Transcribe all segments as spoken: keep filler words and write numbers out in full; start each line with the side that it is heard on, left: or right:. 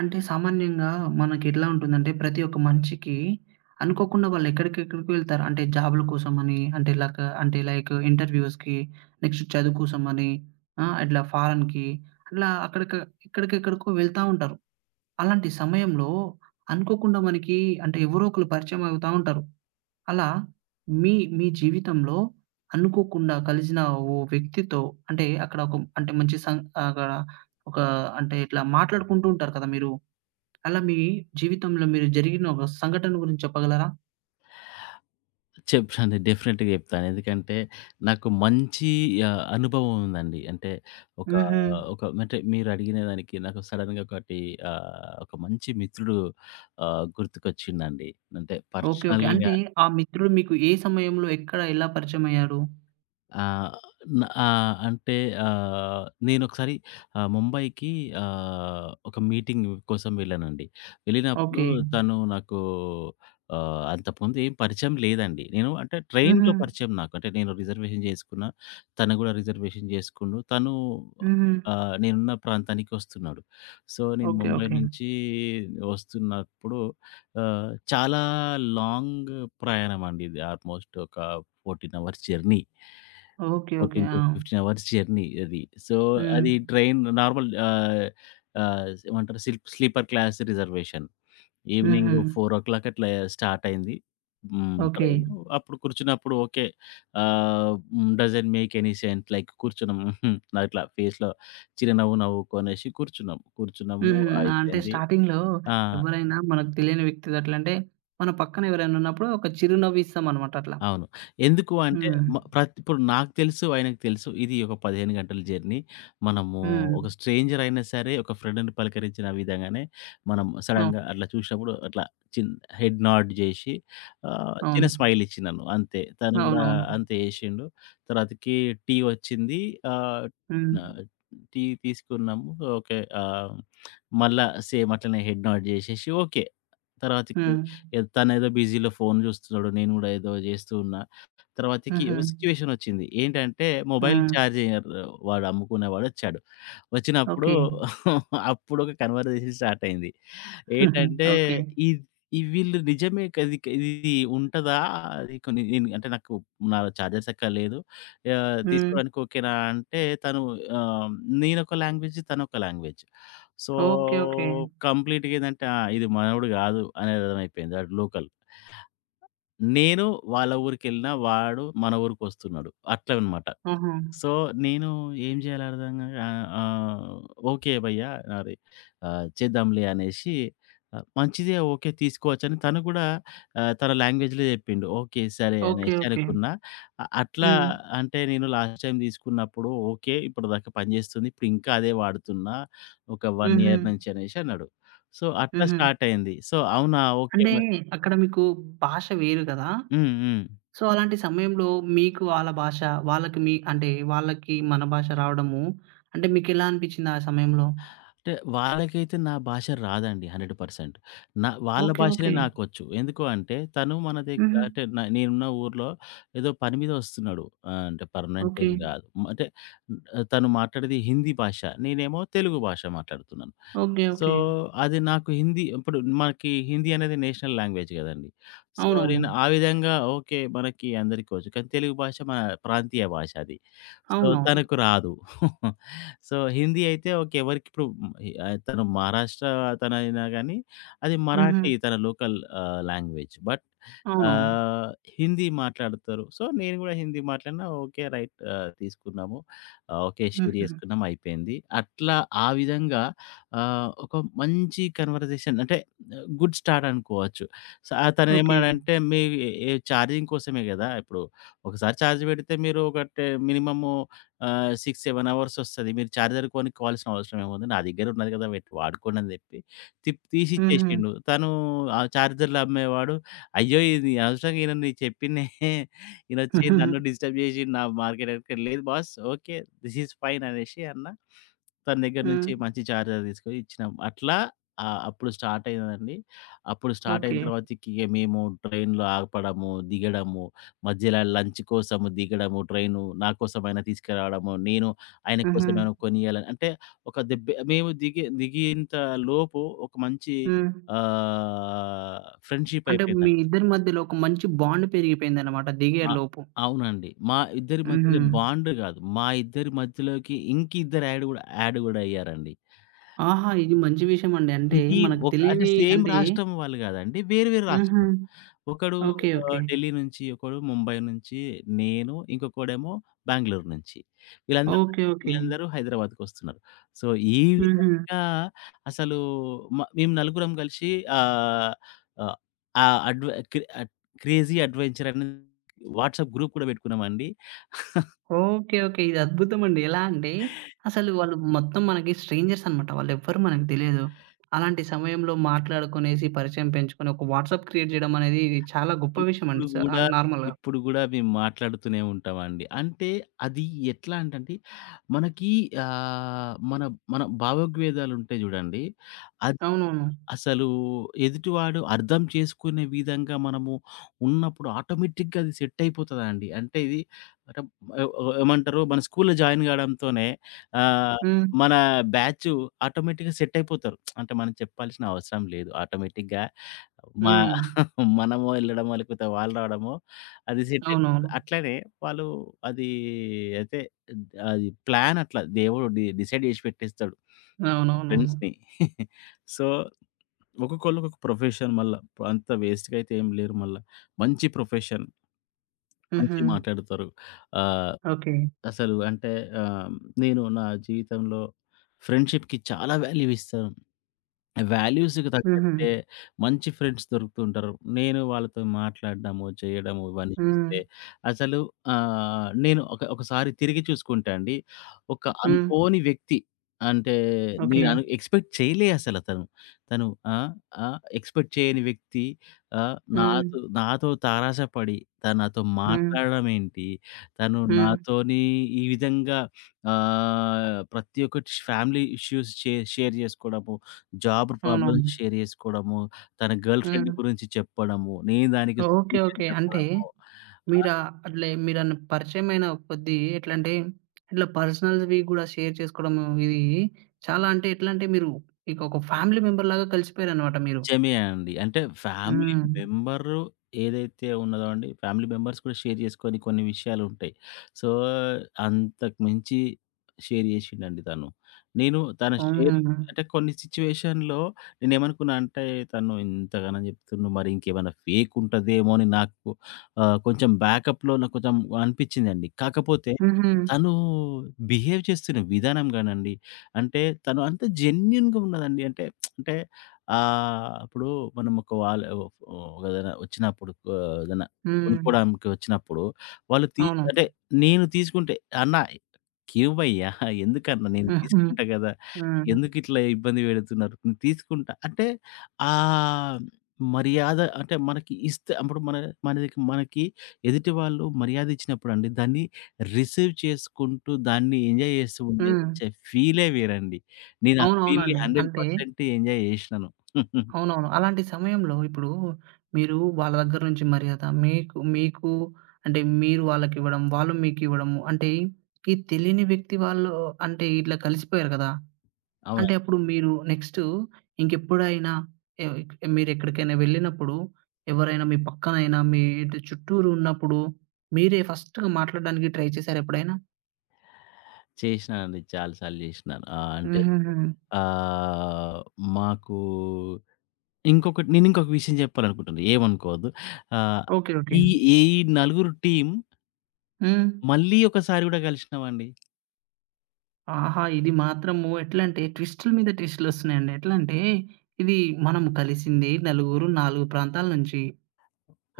right: అంటే సామాన్యంగా మనకెట్లా ఉంటుందంటే, ప్రతి ఒక్క మనిషికి అనుకోకుండా వాళ్ళెక్కడికెక్కడికో వెళ్తారు. అంటే జాబ్‌ల కోసమని, అంటే లక అంటే లైక్ ఇంటర్‌వ్యూస్‌కి, నెక్స్ట్ చదువు కోసమని, ఆ! ఇట్లా ఫారెన్‌కి అట్లా అక్కడిక ఎక్కడికెక్కడికో వెళ్తా ఉంటారు. అలాంటి సమయంలో అనుకోకుండా మనకి అంటే ఎవరో ఒకళ్ళు పరిచయం అవుతా ఉంటారు. అలా మీ, మీ జీవితంలో అనుకోకుండా కలిసిన ఓ వ్యక్తితో అంటే అక్కడ ఒక అంటే మంచి సం అక్కడ ఒక అంటే ఇట్లా మాట్లాడుకుంటూ ఉంటారు కదా! మీరు. అలా మీ జీవితంలో మీరు జరిగిన ఒక సంఘటన గురించి చెప్పగలరా?
left: చెప్తాను. డెఫినెట్‌గా చెప్తాను. ఎందుకంటే నాకు మంచి ఆహ్, అనుభవం ఉందండి. అంటే ఒక
right: హుహు.
left: ఒక అంటే మీరు అడిగిన దానికి నాకు సడెన్‌గా ఒకటి ఆహ్, ఒక మంచి మిత్రుడు ఆహ్, గుర్తుకొచ్చిండండి. అంటే
right: ఓకే. ఓకే.
left: పర్సనల్‌గా
right: అంటే ఆ మిత్రుడు మీకు ఏ సమయంలో, ఎక్కడ, ఎలా పరిచయమయ్యారు?
left: ఆహ్, న ఆహ్, అంటే ఆహ్, నేనొకసారి ఆహ్, ముంబైకి ఆహ్, ఒక మీటింగ్ కోసం వెళ్ళానండి. వెళ్ళినప్పుడు
right: ఓకే.
left: తను నాకు ఆహ్, అంతకుముందు ఏం పరిచయం లేదండి. నేను అంటే
right: హుహు.
left: ట్రైన్‌లో పరిచయం నాకు. అంటే నేను రిజర్వేషన్ చేసుకున్నా. తను గూడా రిజర్వేషన్ చేసుకుండు. తను
right: హుహు.
left: ఆహ్, నేనున్న ప్రాంతానికి వస్తున్నాడు. సో, నేను
right: ఓకే.
left: ముంబై
right: ఓకే.
left: నుంచి వస్తున్నప్పుడు ఆహ్, చాలా లాంగ్ ప్రయాణం అండి ఇది. ఆల్‌మోస్ట్ ఒక పద్నాలుగు అవర్స్ జర్నీ.
right: ఓకే. ఓకే. ఆ!
left: పద్నాలుగు పదిహేను అవర్స్ జర్నీ అది. సో,
right: హ్మ్.
left: అది ట్రైన్ నార్మల్ ఆహ్, ఆహ్, ఏమంటారు సిల్ప్ స్లీపర్ క్లాస్ రిజర్వేషన్. ఈవినింగ్
right: హుహు.
left: నాలుగు అట్లా స్టార్ట్ అయింది. హ్మ్.
right: ఓకే.
left: ట్రైను. అప్పుడు కూర్చున్నప్పుడు okay. Ah, hmm. Doesn't make any sense like కూర్చున్నాం. హుహు. అట్లా ఫేస్‌లో చిరునవ్వు నవ్వుకొనేసి కూర్చున్నాం. కూర్చున్నాము
right: హుహు. అంటే
left: అయిపోయింది.
right: స్టార్టింగ్‌లో
left: ఆ!
right: ఎవరైనా మనకు తెలియని వ్యక్తిది అట్లంటే, మన పక్కన ఎవరైనా ఉన్నప్పుడు ఒక చిరునవ్వు ఇస్తామనమాట అట్లా.
left: అవును. ఎందుకు అంటే
right: హ్మ్.
left: మ ప్రతి ఇప్పుడు నాకు తెలుసు, ఆయనకు తెలుసు. ఇది ఒక పదిహేను గంటల జర్నీ. మనము
right: హ్మ్.
left: ఒక స్ట్రేంజర్ అయినా సరే, ఒక ఫ్రెండ్‌ని పలకరించిన విధంగానే మనం
right: అవును.
left: సడెన్‌గా అట్లా చూసినప్పుడు అట్లా చిన్ హెడ్ నోడ్ జేసి ఆహ్, చిన్న
right: అవును.
left: స్మైల్ ఇచ్చినాను అంతే. తను గూడా
right: అవునవును.
left: అంతే చేసిండు. తర్వాతకి టీ వచ్చింది. ఆహ్,
right: హ్మ్.
left: న టీ తీసుకున్నాము. ఓకే. ఆహ్, మళ్ళా సేమ్ అట్లనే హెడ్ నోడ్ జేసేసి ఓకే. తర్వాతకి
right: హ్మ్.
left: ఎ తనేదో బిజీలో ఫోన్ చూస్తున్నాడు. నేను గూడా ఏదో జేస్తూ ఉన్నా. తర్వాతకి
right: హుహు.
left: ఒక సిట్యుయేషన్ వచ్చింది. ఏంటంటే మొబైల్
right: హ్మ్.
left: చార్జర్ వాడు అమ్ముకునేవాడొచ్చాడు. వచ్చినప్పుడు
right: ఓకే.
left: అప్పుడొక కన్వర్జేషన్ స్టార్ట్ అయింది.
right: హుహు.
left: ఏటంటే
right: ఓకే.
left: ఇద్ ఈ వీళ్ళు నిజమే కది క ఇది ఉంటదా? అది కొన్ని నేను అంటే నాకు నా చార్జర్ సక్కగా లేదు. ఆహ్,
right: హ్మ్.
left: తీసుకోవడానికి ఓకేనా అంటే తను ఆహ్, నేనొక లాంగ్వేజ్ తనొక లాంగ్వేజ్. So,
right: okay. ఓకే.
left: కంప్లీట్‌గా ఏదంటే ఆ! ఇది మనోడు కాదు అనేది అర్థమైపోయింది. ఆడు లోకల్. నేను వాళ్ళ ఊరికెళ్ళినా వాడు మన ఊరికొస్తున్నాడు. అట్లనమాట.
right: ఆహా!
left: సో, నేను ఏం చేయాలో అర్థం గాక ఆహ్, ఆహ్, ఓకే భయ్యా! అది ఆహ్, చేద్దాంలే అనేసి ఆహ్, మంచిదే ఓకే. తీసుకోవచ్చని తను కూడా ఆహ్, తన లాంగ్వేజ్‌లో చెప్పిండు. ఓకే. సరే
right: ఓకే.
left: అనేసి
right: ఓకే.
left: అనుకున్నా. అ అట్లా
right: హ్మ్.
left: అంటే నేను లాస్ట్ టైమ్ తీసుకున్నప్పుడు ఓకే. ఇప్పటిదాకా పనిచేస్తుంది. ఇప్పుడు ఇంకా అదే వాడుతున్నా. ఒక ఒక
right: హుహు.
left: ఇయర్ నుంచి అనేసి అన్నాడు. సో, అట్లా
right: హుహు.
left: స్టార్ట్ అయింది. సో, అవునా! ఓకే.
right: అంటే
left: మరి
right: అక్కడ మీకు భాష వేరు గదా!
left: హ్మ్. హ్మ్.
right: సో, అలాంటి సమయంలో మీకు వాళ్ళ భాష, వాళ్ళకి మీ అంటే వాళ్ళకి మన భాష రావడము అంటే మీకెలా అనిపిచ్చింది ఆ సమయంలో?
left: అంటే వాళ్ళకైతే నా భాష రాదండి నూరు శాతం. నా వాళ్ళ
right: ఓకే.
left: భాషలే
right: ఓకే.
left: నాకొచ్చు. ఎందుకు అంటే తను మన దగ్గర
right: హుహు.
left: అంటే న నేనున్న ఊర్లో ఏదో పని మీద వస్తున్నాడు. ఆహ్, అంటే పర్మనెంట్
right: ఓకే.
left: ఏం కాదు. మ- అంటే న్- తను మాట్లాడేది హిందీ భాష. నేనేమో తెలుగు భాష మాట్లాడుతున్నాను.
right: ఓకే.
left: So,
right: okay.
left: అది నాకు హిందీ ఇప్పుడు మనకి హిందీ అనేది నేషనల్ లాంగ్వేజ్ గదండీ. సో,
right: అవునవును.
left: నేను ఆ విధంగా ఓకే. మనకి అందరికీ వచ్చు. కానీ తెలుగు భాష మన ప్రాంతీయ భాష అది. సో,
right: అవునవును.
left: తనకు రాదు. సో, హిందీ అయితే ఓకే. ఎవరికిప్పుడు ఆహ్, తను మహారాష్ట్ర తనైనా గానీ, అది
right: హుహు.
left: మరాఠీ తన లోకల్ ఆహ్, లాంగ్వేజ్. బట్
right: అవునవును.
left: ఆహ్, హిందీ మాట్లాడతారు. సో, నేను గూడా హిందీ మాట్లాడినా ఓకే. రైట్ ఆహ్, తీసుకున్నాము. ఆహ్, ఓకే. షేర్
right: హుహు.
left: జేసుకున్నాం అయిపోయింది. అట్లా ఆ విధంగా ఆహ్, ఒక మంచి కన్వర్జేషన్ అంటే గుడ్ స్టార్ట్ అనుకోవచ్చు. స
right: ఓకే.
left: తనేమన్నాడంటే మీ ఏ ఛార్జింగ్ కోసమే గదా! ఇప్పుడు ఒకసారి ఛార్జ్ పెడితే మీరు ఒక టె మినిమము ఆహ్, ఆరు, ఏడు అవర్స్ ఒస్తది. మీరు చార్జర్ కొనుక్కోవాల్సిన అవసరం ఏముంది? నా దగ్గర ఉన్నది గదా! పెట్టి వాడుకోండి అని జెప్పి తిప్ తీసి
right: హుహు.
left: ఇచ్చేసిండు. తను ఆ చార్జర్‌లు అమ్మేవాడు అయ్యో! ఇది అనవసరంగా ఈయనని చెప్పిన్నే ఈయనొచ్చి నన్ను డిస్టర్బ్ జేసిండు. నా మార్కెట్ లేదు boss okay. This is fine అనేసి అన్న. తన దగ్గర
right: హ్మ్.
left: నుంచి మంచి చార్జర్ తీసుకొని ఇచ్చినాం. అట్లా ఆహ్, అప్పుడు స్టార్ట్ అయిందండి. అప్పుడు స్టార్ట్ అయిన
right: ఓకే.
left: తర్వాతకి ఇగ మేము ట్రైన్‌లో ఆపడము, దిగడము, మధ్యలో లంచ్ కోసము దిగడము, ట్రైను నా కోసమైనా తీసుకురావడము, నేను ఆయన
right: హుహు.
left: కోసమైనా కొనియాలని అంటే ఒక దెబ్బె మేము దిగే దిగేంత లోపు ఒక మంచి
right: హ్మ్.
left: ఆహ్, ఫ్రెండ్‌షిప్
right: అంటే మీ
left: అయిపోయిందండి.
right: ఇద్దరి మధ్యలో ఒక మంచి బాండ్ పెరిగిపోయిందన్నమాట
left: ఆ!
right: దిగేలోపు.
left: అవునండి. మా ఇద్దరి
right: హుహు.
left: మధ్యలో బాండ్ గాదు. మా ఇద్దరి మధ్యలోకి ఇంకిద్దరు యాడ్ గూడా యాడ్ గూడా అయ్యారండి.
right: ఆహా! ఇది మంచి విషయమండి. అంటే
left: ఇది
right: మనకు
left: ఒక అంటే
right: తెలియని
left: సేమ్
right: అంటే
left: రాష్ట్రం వాళ్ళు గాదండి. వేరు వేరు
right: హుహు.
left: రాష్ట్రం. ఒకడు
right: ఓకే.
left: ఆహ్,
right: ఓకే.
left: ఢిల్లీ నుంచి, ఒకడు ముంబై నుంచి, నేను ఇంకొకడేమో బెంగుళూరు నుంచి. వీళ్ళందరూ
right: ఓకే. ఓకే.
left: వీళ్ళందరూ హైదరాబాద్‌కొస్తున్నారు. సో, ఈ
right: హుహు.
left: విధంగా అసలు మ మేము నలుగురం కలిసి ఆహ్, ఆహ్, ఆ అడ్వ క్రే క్రేజీ అడ్వెంచర్ అని వాట్సాప్ గ్రూప్ కూడా పెట్టుకున్నామండి.
right: ఓకే. ఓకే. ఇది అద్భుతమండి. ఎలా అంటే అసలు వాళ్ళు మొత్తం మనకి స్ట్రేంజర్స్ అనమాట. వాళ్ళెవ్వరూ మనకు తెలియదు. అలాంటి సమయంలో మాట్లాడుకునేసి, పరిచయం పెంచుకొని, ఒక వాట్సాప్ క్రియేట్ జేయడం అనేది ఇది చాలా గొప్ప
left: ఇప్పుడు
right: విషయమండి. స
left: గూడా,
right: ఆహ్, నార్మల్‌గా.
left: ఇప్పుడు గూడా మేము మాట్లాడుతూనే ఉంటామండి. అంటే అది ఎట్లా అంటంటే, మనకి ఆహ్, మన మన భావోద్వేదాలుంటాయి జూడండి. అది
right: అవునవును.
left: అసలు ఎదుటివాడు అర్థం చేసుకునే విధంగా మనము ఉన్నప్పుడు ఆటోమేటిక్‌గా అది సెట్ అయిపోతదండి. అంటే ఇది అంటే ఆహ్, ఏమంటారు మన స్కూల్‌లో జాయిన్ కావడంతోనే ఆహ్,
right: హ్మ్.
left: మన బ్యాచ్ ఆటోమేటిక్‌గా సెట్ అయిపోతారు. అంటే మనం చెప్పాల్సిన అవసరం లేదు. ఆటోమేటిక్‌గా మా
right: హ్మ్.
left: మనము వెళ్ళడమో, లేకపోతే వాళ్ళు రావడమో అది సెట్ అయిపోతది.
right: అవునవును.
left: అట్లనే వాళ్ళు అది అయితే అది ప్లాన్ అట్లా దేవుడు డి డిసైడ్ చేసి పెట్టేస్తాడు
right: అవునవునవును.
left: ఫ్రెండ్స్‌ని. సో, ఒక్కొక్కళ్ళు ఒక్కొక్క ప్రొఫెషన్ మళ్ళా. అంత వేస్ట్‌గా అయితే ఏం లేరు మళ్ళా. మంచి ప్రొఫెషన్,
right: హుహు.
left: మంచిగా మాట్లాడతారు. ఆహ్,
right: ఓకే.
left: అసలు అంటే ఆహ్, నేను నా జీవితంలో ఫ్రెండ్‌షిప్‌కి చాలా వాల్యూ ఇస్తాను. వాల్యూస్‌కి
right: హుహు.
left: తగ్గట్టే మంచి ఫ్రెండ్స్ దొరుకుతూ ఉంటారు. నేను వాళ్ళతో మాట్లాడడము, చేయడము ఇవన్నీ
right: హ్మ్.
left: చూస్తే అసలు ఆహ్, నేను ఒక ఒకసారి తిరిగి చూసుకుంటే అండి, ఒక
right: హ్మ్.
left: అనుకోని వ్యక్తి అంటే
right: ఓకే.
left: నేను అను ఎక్స్‌పెక్ట్ చేయలే అసలతను. తను తను ఆహ్, ఆహ్, ఎక్స్‌పెక్ట్ చేయని వ్యక్తి ఆహ్,
right: హ్మ్.
left: నాతో నాతో తారాసపడి తను నాతో
right: హ్మ్.
left: మాట్లాడడం ఏంటి, తను
right: హ్మ్.
left: నాతోని ఈ విధంగా ఆహ్, ప్రతి ఒక్కటి ఫ్యామిలీ ఇష్యూస్ షే షేర్ చేసుకోవడము, జాబ్
right: అవునవును.
left: ప్రాబ్లమ్స్ షేర్ చేసుకోవడము, తన గర్ల్‌ఫ్రెండ్
right: హ్మ్.
left: గురించి చెప్పడము, నేను దానికి
right: ఓకే.
left: Solution
right: okay. అంటే
left: చెప్పడము.
right: మీరా అట్లే మీరన్న పరిచయమైన కొద్దీ ఎట్లంటే, ఇట్లా పర్సనల్స్‌వి గూడా షేర్ చేసుకోవడము ఇది చాలా అంటే ఎట్లంటే మీరు ఇక ఒక ఫ్యామిలీ మెంబర్‌లాగా కలిసిపోయారనమాట మీరు.
left: నిజమే అండి. అంటే ఫ్యామిలీ
right: హ్మ్.
left: మెంబరు ఏదైతే ఉన్నదో అండి, ఫ్యామిలీ మెంబర్స్ కూడా షేర్ చేసుకొని కొన్ని విషయాలుంటాయి. సో, అంతకు మించి షేర్ చేషిండండి తను. నేను తన షేరింగ్
right: హుహు.
left: అంటే కొన్ని సిచ్యువేషన్‌లో నేనేమనుకున్నా అంటే, తను ఇంతగనం చెప్తుండు మరి ఇంకేమైనా ఫేక్ ఉంటదేమో అని నాకు ఆహ్, కొంచెం బ్యాకప్‌లో నాకు కొంచెం అనిపిచ్చిందండి. కాకపోతే
right: హుహు.
left: తను బిహేవ్ చేస్తున్న విధానం గానండి, అంటే తను అంత జెన్యూన్‌గా ఉన్నదండి. అంటే అంటే ఆహ్, అప్పుడు మనం ఒక వాళ్ళ ఒక ఏదైనా వచ్చినప్పుడు ఆహ్, ఏదైనా
right: హ్మ్.
left: కొనుక్కోవడానికి వచ్చినప్పుడు వాళ్ళు తీ
right: అవును.
left: అంటే నేను తీసుకుంటే "అన్న కివ్వయ్యా ఎందుకన్నా నేను
right: హుహు.
left: తీసుకుంటా కదా!
right: హ్మ్.
left: ఎందుకిట్లా ఇబ్బంది పెడుతున్నారు? నేను తీసుకుంటా" అంటే ఆహ్, మర్యాద అంటే మనకి ఇస్తే అప్పుడు మన మనకి మనకి ఎదుటి వాళ్ళు మర్యాద ఇచ్చినప్పుడండి దాన్ని రిసీవ్ చేసుకుంటూ దాన్ని ఎంజాయ్ చేస్తూ ఉండే
right: హ్మ్.
left: వచ్చే ఫీలే వేరండి. నేను ఆ ఫీల్‌ని
right: అవునవునండి. అంటే
left: నూరు శాతం ఎంజాయ్ చేసినాను.
right: అవునవును. అలాంటి సమయంలో ఇప్పుడు మీరు వాళ్ళ దగ్గర నుంచి మర్యాద మీకు మీకు అంటే మీరు వాళ్ళకివ్వడం, వాళ్ళు మీకివ్వడము అంటే ఈ తెలియని వ్యక్తి వాళ్ళు అంటే ఇట్లా కలిసిపోయారు కదా!
left: అవును.
right: అంటే అప్పుడు మీరు నెక్స్ట్ ఇంకెప్పుడైనా ఎ మీరెక్కడికైనా వెళ్ళినప్పుడు ఎవరైనా మీ పక్కనైనా మీ ఇటు చుట్టూరు ఉన్నప్పుడు మీరే ఫస్ట్‌గా మాట్లాడడానికి ట్రై చేసారా ఎప్పుడైనా?
left: చేసినానండి. చాలా సార్లు చేసినాను. ఆహ్, అంటే
right: హుహుహు.
left: ఆహ్, మాకు ఇంకొకటి నేను ఇంకొక విషయం చెప్పాలనుకుంటున్నా. ఏమనుకోవద్దు. ఆహ్,
right: ఓకే. ఓకే.
left: ఈ ఈ నలుగురు టీమ్
right: హ్మ్.
left: మళ్ళీ ఒకసారి గూడా కలిసినామండి.
right: ఆహా! ఇది మాత్రము ఎట్లంటే ట్విస్టుల మీద ట్విస్టులొస్తున్నాయండి. ఎట్లంటే ఇది మనం కలిసింది నలుగురు, నాలుగు ప్రాంతాల నుంచి.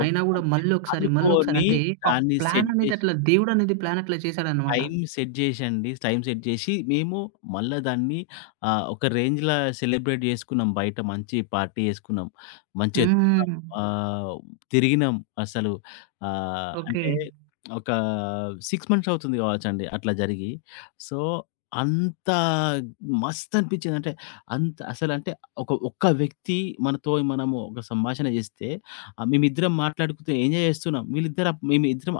left: ఒక
right: అయినా గూడా
left: అంటే
right: మళ్ళొకసారి, మళ్ళొకసారి
left: అనుకోని
right: అంటే ఆ
left: దాన్ని
right: ప్లాన్
left: సెట్
right: అనేది
left: చేసి
right: అట్లా దేవుడనేది ప్లాన్ అట్లా చేశాడనమాట.
left: టైమ్ సెట్ జేశండి. టైమ్ సెట్ జేసి మేము మళ్ళా దాన్ని ఆహ్, ఒక రేంజ్‌లా సెలబ్రేట్ జేసుకున్నాం. బయట మంచి పార్టీ జేసుకున్నాం. మంచిగా తిన్నాం.
right: హ్మ్.
left: ఆహ్, తిరిగినాం అసలు. ఆహ్,
right: ఓకే.
left: అంటే ఒక ఆరు మంత్స్ అవుతుంది గావచ్చండి అట్లా జరిగి. సో, అంత మస్త్ అనిపిచ్చింది. అంటే అంత అసలంటే ఒక ఒక్క వ్యక్తి మనతో మనము ఒక సంభాషణ జేస్తే ఆహ్, మేమిద్దరం మాట్లాడుకుంటూ ఎంజాయ్ జేస్తున్నాం. వీళ్ళిద్దరు మేమిద్దరం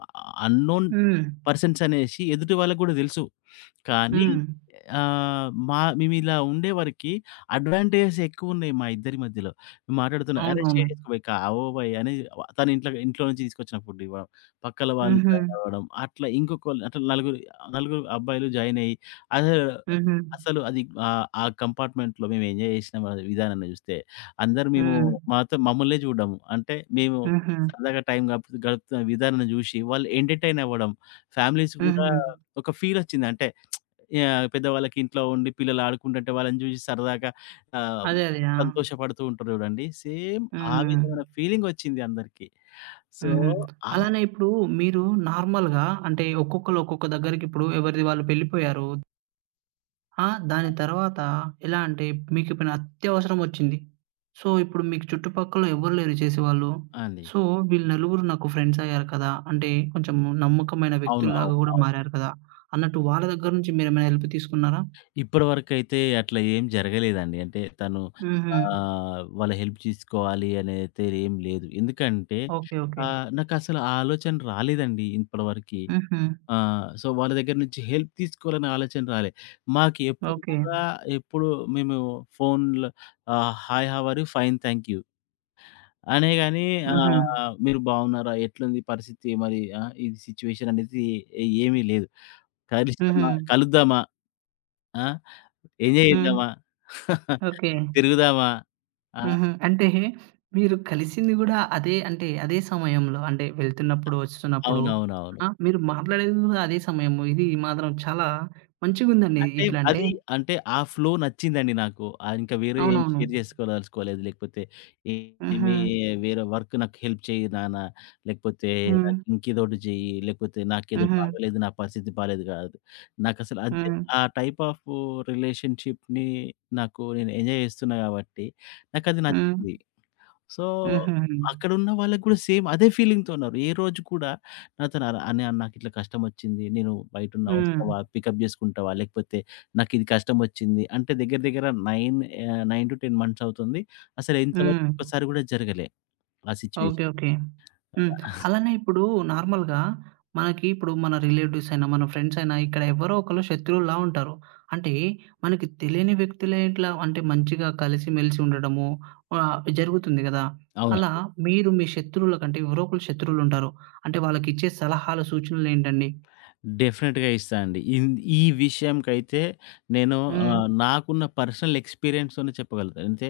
left: అన్నోన్
right: హ్మ్.
left: పర్సన్స్ అనేసి ఎదుటి వాళ్ళకి గూడా దెలుసు. కానీ
right: హ్మ్.
left: ఆహ్, మా మేమిలా ఉండేవరకి అడ్వాంటేజెస్ ఎక్కువున్నాయి మా ఇద్దరి మధ్యలో. మేము మాట్లాడుతున్నా, "అరేయ్!
right: అవునవును.
left: షేర్ చేసుకో కా ఓ భయ్" అని తను ఇంట్లో ఇంట్లో నుంచి తీసుకొచ్చిన ఫుడ్ ఇవ్వడం, పక్కల వాళ్ళు
right: హుహు.
left: జాయిన్ అవ్వడం, అట్లా ఇంకొకళ్ళు అట్లా నలుగురు నలుగురు అబ్బాయిలు జాయిన్ అయ్యి అసలు
right: హుహు.
left: అసలు అది ఆహ్, ఆ కంపార్ట్మెంట్‌లో మేము ఎంజాయ్ చేసిన విధానాన్ని చూస్తే అందరూ మేము
right: హ్మ్.
left: మాతో మమ్మల్నే చూడడము. అంటే మేము
right: హుహు.
left: సరదాగా టైం గడుపు గడుపుతున్న విధానాన్ని చూసి వాళ్ళు ఎంటర్‌టైన్ అవ్వడం, ఫ్యామిలీస్ కూడా
right: హుహు.
left: ఒక ఫీలొచ్చింది. అంటే యాహ్! పెద్దవాళ్ళకి ఇంట్లో ఉండి పిల్లలు ఆడుకుంటుంటే వాళ్ళని చూసి సరదాగా ఆహ్,
right: అదే. అదే. ఆ!
left: సంతోషపడుతూ ఉంటారు చూడండి. సేమ్ ఆ
right: హ్మ్.
left: విధమైన ఫీలింగొచ్చింది అందరికి. సో,
right: హుహు.
left: ఆ
right: అలానే ఇప్పుడు మీరు నార్మల్‌గా అంటే ఒక్కొక్కళ్ళు ఒక్కొక్క దగ్గరికిప్పుడు ఎవరిది వాళ్ళు వెళ్ళిపోయారు. ఆ! దాని తర్వాత ఎలా అంటే మీకిప్పుడేమైనా అత్యవసరమొచ్చింది. సో, ఇప్పుడు మీకు చుట్టుపక్కల ఎవ్వరు లేరు చేసేవాళ్ళు.
left: అండి.
right: సో, వీళ్ళు నలుగురు నాకు ఫ్రెండ్సయ్యారు కదా! అంటే కొంచెం నమ్మకమైన
left: అవును. అవును.
right: వ్యక్తుల్లాగా గూడా
left: అవును.
right: మారారు కదా! అన్నట్టు వాళ్ళ దగ్గర నుంచి మీరేమైనా హెల్ప్ తీసుకున్నారా?
left: ఇప్పటివరకైతే అట్లా ఏం జరగలేదండి. అంటే తను
right: హుహు.
left: ఆహ్, వాళ్ళ హెల్ప్ తీసుకోవాలి అనైతే ఏం లేదు. ఎందుకంటే
right: ఓకే. ఓకే.
left: ఆహ్, నాకసలు ఆ ఆలోచన రాలేదండి ఇప్పటివరకి.
right: హుహు.
left: ఆ! సో, వాళ్ళ దగ్గర నుంచి హెల్ప్ తీసుకోవాలనే ఆలోచన రాలే. మాకు ఎప్పుడు
right: ఓకే.
left: కూడా ఎప్పుడు మేము ఫోన్‌లో ఆహ్, hi how are you? Fine thank you. అనే గాని
right: హుహు.
left: ఆహ్, మీరు బాగున్నారా? ఎట్లుంది పరిస్థితి మరి ఆ! ఇది సిట్యుయేషన్ అనేది ఏమీ లేదు.
right: హుహు.
left: కలుస్తామా? కలుద్దామా? ఆ! ఎంజాయ్
right: హ్మ్.
left: చేద్దామా?
right: ఓకే.
left: తిరుగుదామా? ఆ!
right: హుహు. అంటే మీరు కలిసింది గూడా అదే అంటే అదే సమయంలో అంటే వెళ్తున్నప్పుడు, వస్తున్నప్పుడు
left: అవునవునవును.
right: ఆ! మీరు మాట్లాడేది గూడా అదే సమయము. ఇది మాత్రం చాలా మంచిగుందండి.
left: అంటే
right: ఇట్లా అంటే
left: అది అంటే ఆ ఫ్లో నచ్చిందండి నాకు. ఆహ్, ఇంకా వేరే ఏం
right: అవునవును.
left: షేర్ చేసుకోదలుచుకోలేదు. లేకపోతే
right: హుహు.
left: ఏమి వేరే వర్క్ నాకు హెల్ప్ చెయ్యి నాన్న, లేకపోతే
right: హ్మ్.
left: నాకు ఇంకేదోటి చెయ్యి, లేకపోతే నాకేదో
right: హుహు.
left: బాగోలేదు, నా పరిస్థితి బాలేదు కాదు. నాకసలు అంతే
right: హ్మ్.
left: ఆ టైప్ ఆఫ్ రిలేషన్‌షిప్‌ని నాకు నేను ఎంజాయ్ చేస్తున్నా కాబట్టి నాకది
right: హ్మ్. హ్మ్.
left: నచ్చింది. సో,
right: హుహుహు.
left: అక్కడున్న వాళ్ళకి గూడా సేమ్ అదే ఫీలింగ్‌తో ఉన్నారు. ఏ రోజు కూడా నాతోని అలా "అన్నయ్య నాకిట్లా కష్టమొచ్చింది. నేను బయటున్నా
right: హ్మ్.
left: వస్తావా? పికప్ జేసుకుంటావా? లేకపోతే నాకిది కష్టమొచ్చింది." అంటే దగ్గర దగ్గర తొమ్మిది ఆహ్, తొమ్మిది పది మంత్స్ అవుతుంది. అసలు ఇంతవరకు
right: హ్మ్.
left: ఒక్కసారి గూడా జరగలే ఆ
right: ఓకే.
left: సిట్యుయేషన్.
right: ఓకే. హ్మ్. అలానే ఇప్పుడు నార్మల్‌గా మనకి ఇప్పుడు మన రిలేటివ్స్ అయినా, మన ఫ్రెండ్స్ అయినా ఇక్కడ ఎవరో ఒకళ్ళు శత్రువుల్లా ఉంటారు. అంటే మనకి తెలియని వ్యక్తులే ఇట్లా అంటే మంచిగా కలిసిమెలిసి ఉండడము ఆహ్, జరుగుతుంది గదా! అలా
left: అవునండి.
right: మీరు మీ శత్రువుల కంటే ఎవరో ఒకళ్ళు శత్రువులుంటారు. అంటే వాళ్ళకిచ్చే సలహాలు, సూచనలేంటండి?
left: డెఫినిట్‌గా ఇస్తా అండి. ఇన్ ఈ విషయంకైతే నేను
right: హ్మ్.
left: ఆహ్, నాకున్న పర్సనల్ ఎక్స్‌పీరియన్స్‌తోనే చెప్పగలుగుతా. అంటే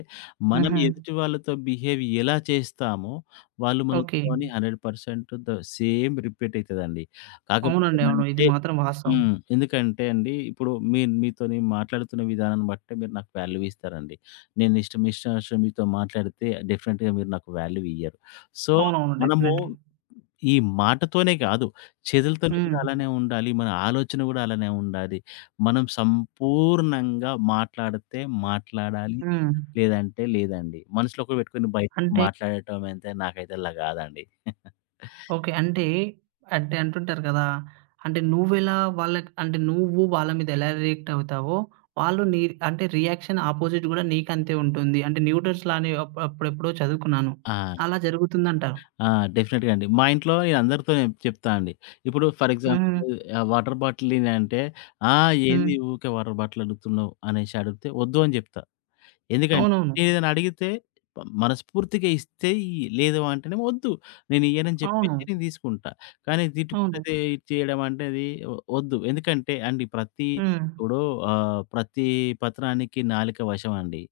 left: మనం
right: హుహు.
left: ఎదుటి వాళ్ళతో బిహేవ్ ఎలా చేస్తామో, వాళ్ళు
right: ఓకే.
left: మనతోని నూరు శాతం ద సేమ్ రిపీట్ అయితదండి. కాకపోతే
right: అవునండి.
left: హ్మ్.
right: అవును. ఇది
left: ఏంటంటే
right: మాత్రం వాస్తవం.
left: హ్మ్. ఎందుకంటే అండి, ఇప్పుడు మీ మీతోని మాట్లాడుతున్న విధానాన్ని బట్టే మీరు నాకు వాల్యూ ఇస్తారండి. నేను ఇష్టం ఇష్టారాష్ట్రం మీతో మాట్లాడితే డెఫినిట్‌గా మీరు నాకు వాల్యూ ఇయ్యరు. సో,
right: అవునవును.
left: మనము
right: డెఫినెట్‌లీ.
left: ఈ మాటతోనే కాదు, చేతులతోని హ్మ్. కూడా
right: హ్మ్.
left: అలానే ఉండాలి. మన ఆలోచన కూడా అలానే ఉండాలి. మనం సంపూర్ణంగా మాట్లాడితే మాట్లాడాలి.
right: హ్మ్.
left: లేదంటే లేదండి. మనసులో కూడా పెట్టుకొని బయటికి
right: అంటే
left: మాట్లాడటం అయితే నాకైతే అలా కాదండి.
right: ఓకే. అంటే, అంటే అంటుంటారు కదా! అంటే నువ్వెలా వాళ్ళకి అంటే నువ్వు వాళ్ళ మీద ఎలా రియాక్ట్ అవుతావో, వాళ్ళు నీ అంటే రియాక్షన్ అపోజిట్ గూడా నీకంతే ఉంటుంది. అంటే న్యూటన్స్ లా అని అప్ అప్పుడెప్పుడో చదువుకున్నాను.
left: ఆ!
right: అలా జరుగుతుందంటారు.
left: ఆ! డెఫినిట్‌గా అండి. మా ఇంట్లో నేను అందరితో నేను చెప్తా అండి. ఇప్పుడు ఫర్
right: హ్మ్.
left: ఎగ్జాంపుల్ ఆహ్, వాటర్ బాటిల్ అంటే, "ఆ!
right: హ్మ్.
left: ఏంది ఊకే వాటర్ బాటిల్ అడుగుతున్నావు" అనేసి అడిగితే, "వద్దు" అని చెప్తా. ఎందుకంటే
right: అవునవును.
left: నేనేదైనా అడిగితే ప మనస్ఫూర్తిగా ఇస్తే ఇయ్యి. లేదు అంటేనేమో వద్దు. నేనియ్యనని చెప్పేసి
right: అవును.
left: నేను తీసుకుంటా. కానీ
right: అవును.
left: తిట్టుకున్నదే ఇచ్చేయడం అంటే అది వ వద్దు. ఎందుకంటే అండి ప్రతి
right: హ్మ్.
left: ఇప్పుడు ఆహ్, ప్రతి పత్రానికి నాలుక వశం అండి.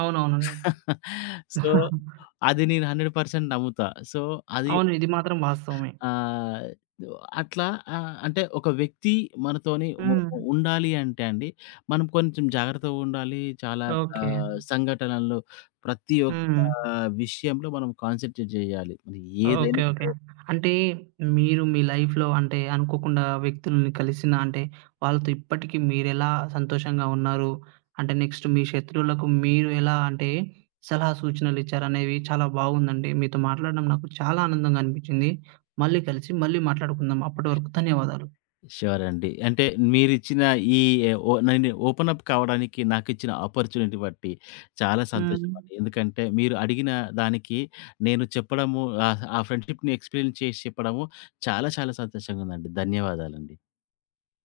right: అవునవునండి.
left: సో, అది నేను నూరు శాతం నమ్ముతా. సో, అది
right: అవును. ఇది మాత్రం వాస్తవమే.
left: ఆహ్, అట్లా ఆహ్, అంటే ఒక వ్యక్తి మనతోని ఉ
right: హ్మ్.
left: ఉ- ఉండాలి అంటే అండి, మనం కొంచెం జాగ్రత్తగా ఉండాలి. చాలా
right: ఓకే.
left: ఆహ్, సంఘటనల్లో ప్రతి ఒక్క
right: హ్మ్.
left: విషయంలో మనం కాన్సంట్రేట్ చేయాలి. మరి ఏదైనా
right: ఓకే. ఓకే.
left: సరే.
right: అంటే మీరు మీ లైఫ్‌లో అంటే అనుకోకుండా వ్యక్తుల్ని కలిసినా అంటే వాళ్ళతో ఇప్పటికి మీరెలా సంతోషంగా ఉన్నారు? అంటే నెక్స్ట్ మీ శత్రువులకు మీరు ఎలా అంటే సలహా సూచనలిచ్చారనేవి చాలా బాగుందండి. మీతో మాట్లాడడం నాకు చాలా ఆనందంగా అనిపించింది. మళ్ళీ కలిసి మళ్ళీ మాట్లాడుకుందాం. అప్పటి వరకు ధన్యవాదాలు.
left: ష్యూర్ అండి. అంటే మీరిచ్చిన ఈ ఏ, ఓ నేను ఓపెన్ అప్ కావడానికి నాకిచ్చిన ఆపర్చునిటీ బట్టి చాలా
right: హ్మ్.
left: సంతోషం అండి. ఎందుకంటే మీరు అడిగిన దానికి నేను చెప్పడము ఆహ్, ఆ ఫ్రెండ్‌షిప్‌ని ఎక్స్‌పీరియన్స్ చేసి చెప్పడము చాలా చాలా సంతోషంగా ఉందండి. ధన్యవాదాలండి.